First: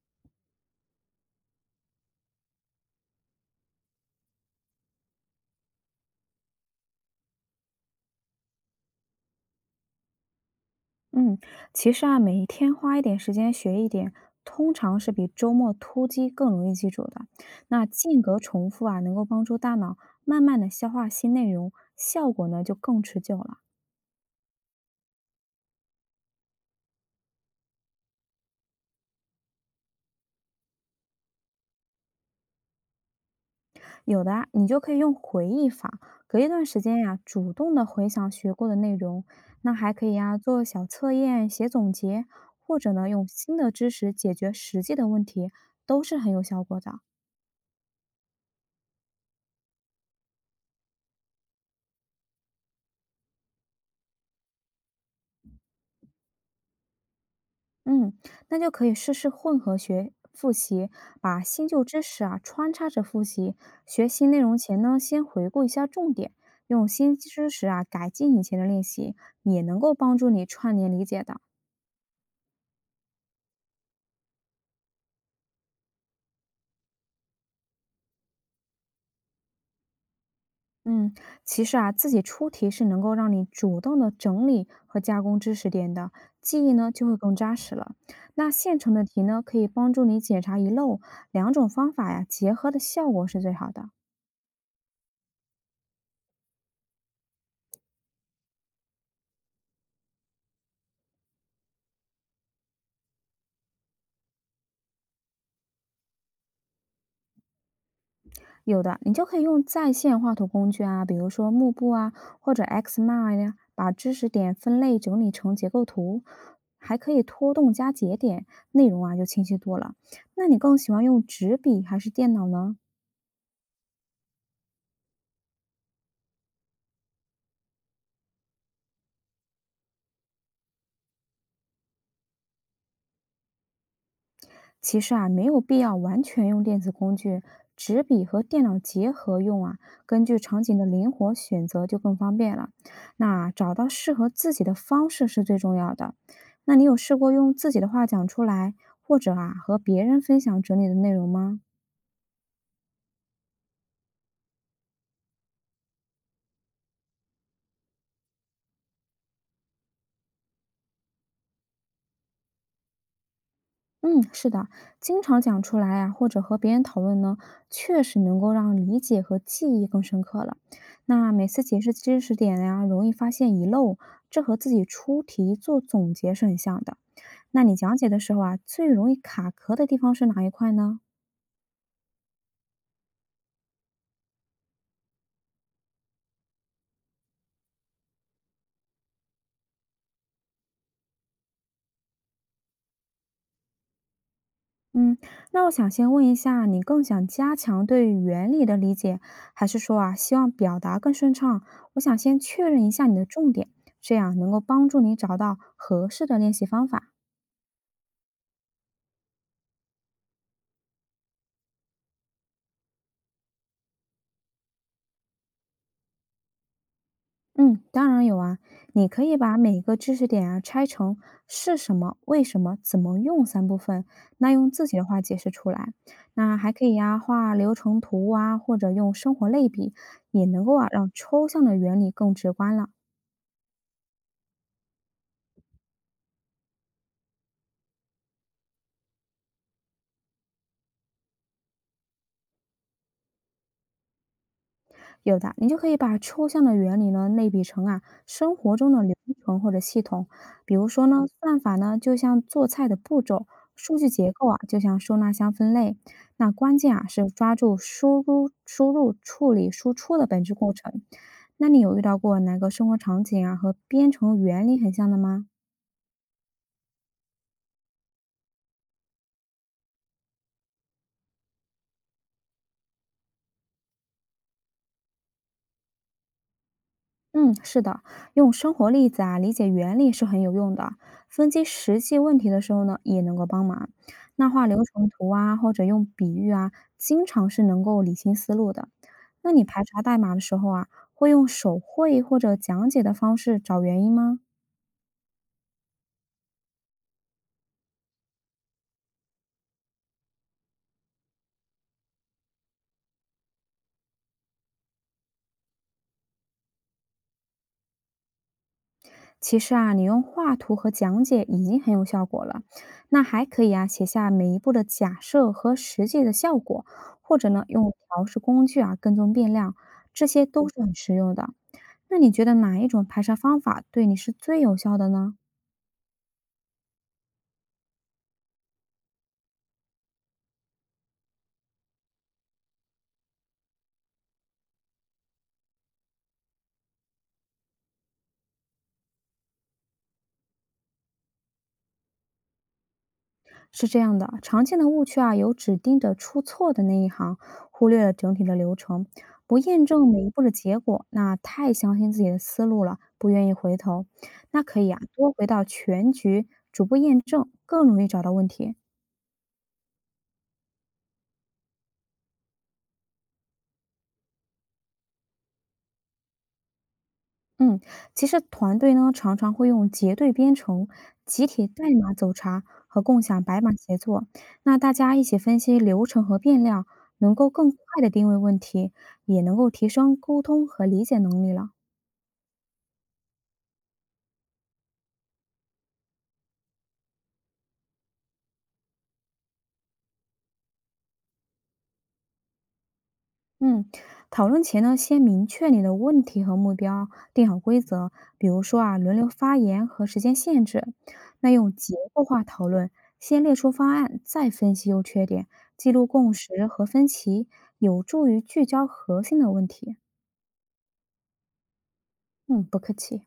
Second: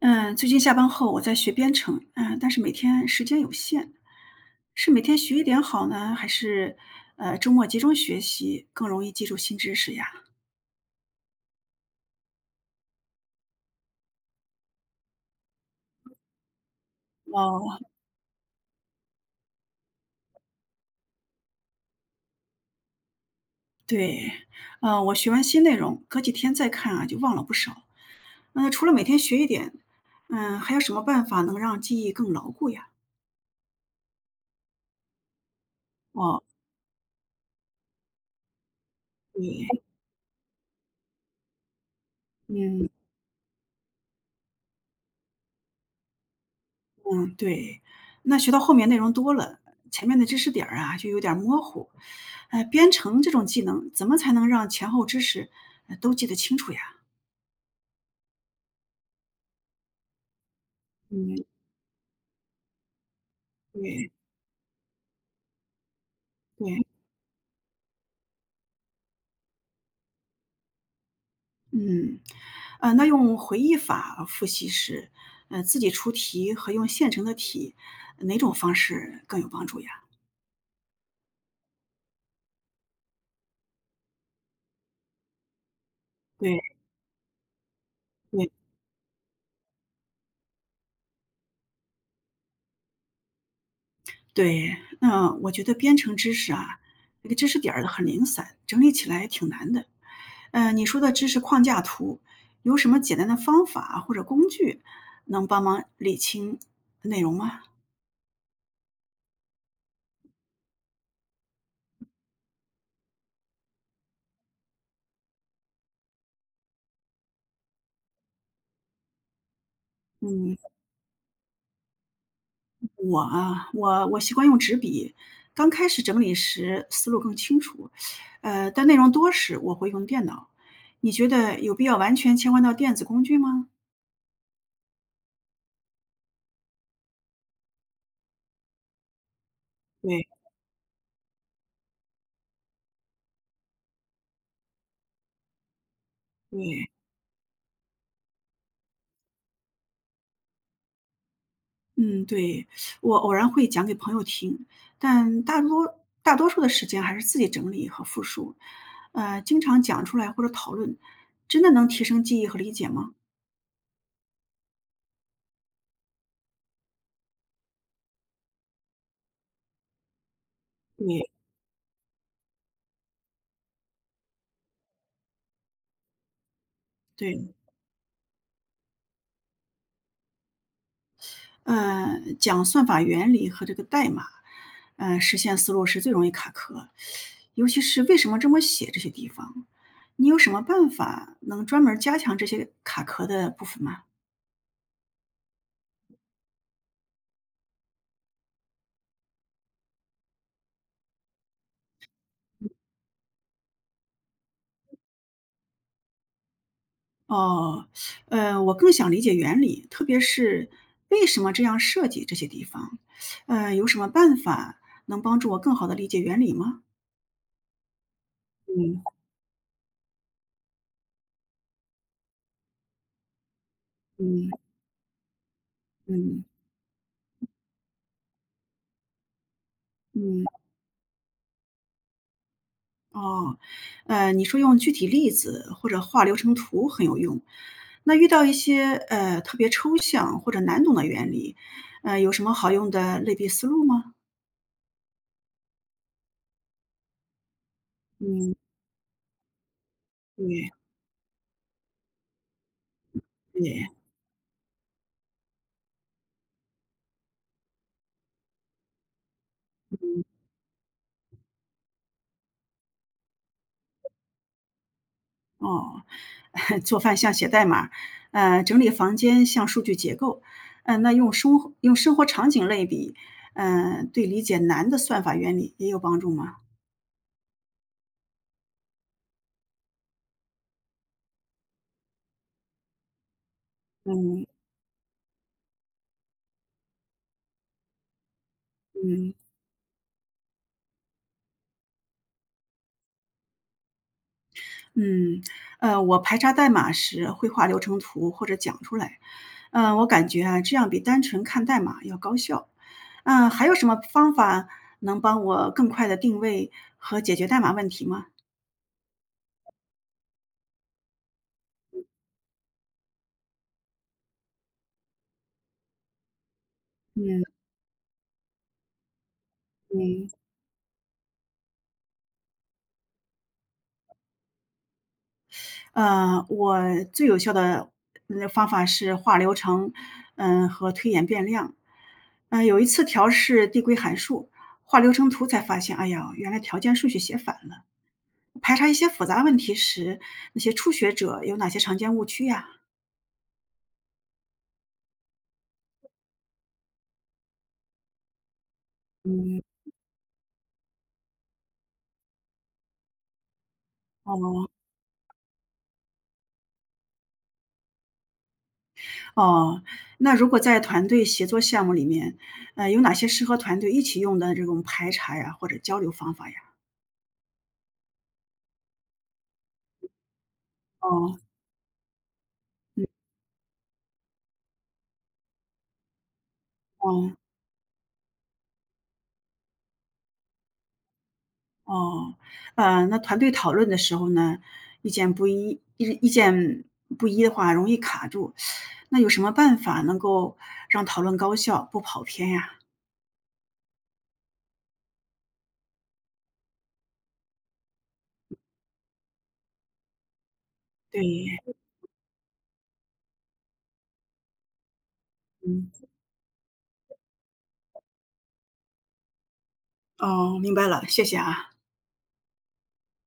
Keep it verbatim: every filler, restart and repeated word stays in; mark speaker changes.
Speaker 1: 嗯，最近下班后我在学编程，嗯，但是每天时间有限，是每天学一点好呢，还是呃周末集中学习更容易记住新知识呀？
Speaker 2: 嗯，其实啊，每一天花一点时间学一点，通常是比周末突击更容易记住的。
Speaker 1: 哦，
Speaker 2: 那间隔重复啊，能够帮助大脑慢慢的消化新内容，效果呢就更持久了。
Speaker 1: 对，呃，我学完新内容，隔几天再看啊，就忘了不少。那除了每天学一点，嗯，还有什么办法能让记忆更牢固呀？
Speaker 2: 有的啊，你就可以用回忆法，隔
Speaker 1: 哦，
Speaker 2: 一段时间呀、主动的回想学过的内容。那
Speaker 1: 对，
Speaker 2: 还可以呀，做小测验、写总结，或
Speaker 1: 嗯。
Speaker 2: 者呢，用新的知识解决实际的问题，都是很有效果的。
Speaker 1: 嗯，对，那学到后面内容多了，前面的知识点儿啊就有点儿模糊。呃，编程这种技能，怎么才能让前后知识呃都记得清楚呀？
Speaker 2: 嗯，那就可以试试混合学复习，
Speaker 1: 嗯，
Speaker 2: 把新旧知识啊穿插着复习。学
Speaker 1: 对
Speaker 2: 习内容前呢，先回顾一下重点，
Speaker 1: 对，
Speaker 2: 用新知识啊改进以前的练习，也能够帮助你串联理解的。
Speaker 1: 嗯，呃，那用回忆法复习时，呃，自己出题和用现成的题，哪种方式更有帮助呀？
Speaker 2: 嗯，其实啊，自己出题是能够让你主动的整理和加工知识点的，记忆
Speaker 1: 对
Speaker 2: 呢就会更扎实了。那
Speaker 1: 对
Speaker 2: 现成的题呢，可以帮助你检查遗漏，两种方法呀结合的效果是最好的。
Speaker 1: 对，那我觉得编程知识啊，那个知识点儿很零散，整理起来挺难的。嗯，你说的知识框架图，有什么简单的方法或者工具能帮忙理清内容吗？
Speaker 2: 有的，你就可以用在线画图工具啊，比如说幕布啊，或者 Xmind 呀、把知识点分类整理成结构图，还可以拖动加节点，内容啊就清晰多了。那
Speaker 1: 嗯，
Speaker 2: 你更喜欢用纸笔还是电脑呢？
Speaker 1: 我啊，我我习惯用纸笔，刚开始整理时思路更清楚，呃，但内容多时我会用电脑。你觉得有必要完全切换到电子工具吗？
Speaker 2: 其实啊，没有必要完全用电子工具，纸笔和电脑结合用啊，根据
Speaker 1: 对
Speaker 2: 场景的灵活选择就更方便了。那找到适合自己的方式是最重要的。那你
Speaker 1: 对。
Speaker 2: 有试过用自己的话讲出来，或者啊和别人分享整理的内容吗？
Speaker 1: 嗯，对，我偶然会讲给朋友听，但大多大多数的时间还是自己整理和复述。呃，经常讲出来或者讨论，真的能提升记忆和理解吗？
Speaker 2: 嗯，是的，经常讲出来啊，或者和别人讨论呢，确实能够让理解和记忆更深刻了。
Speaker 1: 对
Speaker 2: 那每次解释知识点呀，容易发现遗漏，这和自己出题做总结是很像的。
Speaker 1: 对，
Speaker 2: 那你讲解的时候啊，最容易卡壳的地方是哪一块呢？
Speaker 1: 呃，讲算法原理和这个代码，呃，实现思路是最容易卡壳，尤其是为什么这么写这些地方，你有什么办法能专门儿加强这些卡壳的部分吗？
Speaker 2: 嗯，那我想先问一下，你更想加强对原理的理解，还是说啊，希望表达更顺畅？我想先确认一下你的重点，这样能够帮助你找到合适的练习方法。
Speaker 1: 哦，呃，我更想理解原理，特别是为什么这样设计这些地方，呃，有什么办法能帮助我更好的理解原理吗？
Speaker 2: 嗯，当然有啊，
Speaker 1: 嗯
Speaker 2: 你可以把每个知识点啊拆成是什么、为什么、怎么用三部分，那
Speaker 1: 嗯
Speaker 2: 用自己的话解释出来。
Speaker 1: 嗯
Speaker 2: 那还可以呀、画流程图啊，或者用生活类比，也
Speaker 1: 嗯，
Speaker 2: 能够啊让抽象的原理更直观了。
Speaker 1: 哦，呃，你说用具体例子或者画流程图很有用，那遇到一些呃特别抽象或者难懂的原理，呃，有什么好用的类比思路吗？
Speaker 2: 有的，你就可以把抽象的原理呢类比成啊生
Speaker 1: 嗯，
Speaker 2: 活中的流程或者系统，
Speaker 1: 对
Speaker 2: 比如说呢，算法呢就像做菜的步骤，
Speaker 1: 对。
Speaker 2: 数据结构啊就像收纳箱分类，那关键啊是抓住输入、输入、处理、输出的本质过程。那你有遇到过哪个生活场景啊和编程原理很像的吗？
Speaker 1: 哦，做饭像写代码，呃，整理房间像数据结构，嗯、那用生活用生活场景类比，嗯、对理解难的算法原理也有帮助吗？
Speaker 2: 嗯，是的，用生活例子啊理解原理是很有用的，分析实际问题的时候呢，也能够帮忙。
Speaker 1: 嗯
Speaker 2: 那画流程图啊，或者用比喻啊，经常是能够理清思路的。
Speaker 1: 嗯
Speaker 2: 那你排查代码的时候啊，会用手绘或者讲解的方式找原因吗？
Speaker 1: 嗯，呃，我排查代码时会画流程图或者讲出来，嗯、我感觉啊，这样比单纯看代码要高效。嗯、还有什么方法能帮我更快的定位和解决代码问题吗？
Speaker 2: 其实啊，你用画图和讲解已经很有效果了。那还可以啊，写下每一步的假设和实际的效果，或者
Speaker 1: 嗯
Speaker 2: 呢，用调试工具啊跟踪变量，这
Speaker 1: 嗯。
Speaker 2: 些都是很实用的。那你觉得哪一种排查方法对你是最有效的呢？
Speaker 1: 呃，我最有效的呃方法是画流程，嗯和推演变量。嗯、有一次调试递归函数，画流程图才发现，哎呀，原来条件顺序写反了。排查一些复杂问题时，那些初学者有哪些常见误区呀？
Speaker 2: 是这样的，常见的误区啊，有只盯着出错的那一行，忽略了整体的流程，不验证每一步的结果，那太相信自己的思路了，不愿意回头。那
Speaker 1: 哦
Speaker 2: 可以啊，多回到全局，逐步验证，更容易找到问题。
Speaker 1: 哦，那如果在团队协作项目里面，呃，有哪些适合团队一起用的这种排查呀，或者交流方法呀？
Speaker 2: 嗯，其实团队呢常常会用结对编程、
Speaker 1: 哦，
Speaker 2: 集体代码走查和
Speaker 1: 嗯
Speaker 2: 共享白板协作，那大家一起分析流程和变量，能
Speaker 1: 哦。
Speaker 2: 够更快的定位问题，也能够提升沟通和理解能力了。
Speaker 1: 哦，呃，那团队讨论的时候呢，意见不一，意意见不一的话容易卡住，那有什么办法能够让讨论高效，不跑偏呀？
Speaker 2: 嗯，讨论前呢，先明确你的问题和目标，定好规则，比如说啊，轮流发言和时间限制。那用
Speaker 1: 对，
Speaker 2: 结构化讨论，先列出方案，再分析优缺点，
Speaker 1: 嗯，
Speaker 2: 记录共识和分歧，有助于聚焦核心的问题。
Speaker 1: 哦，明白了，谢谢啊。
Speaker 2: 嗯，不客气。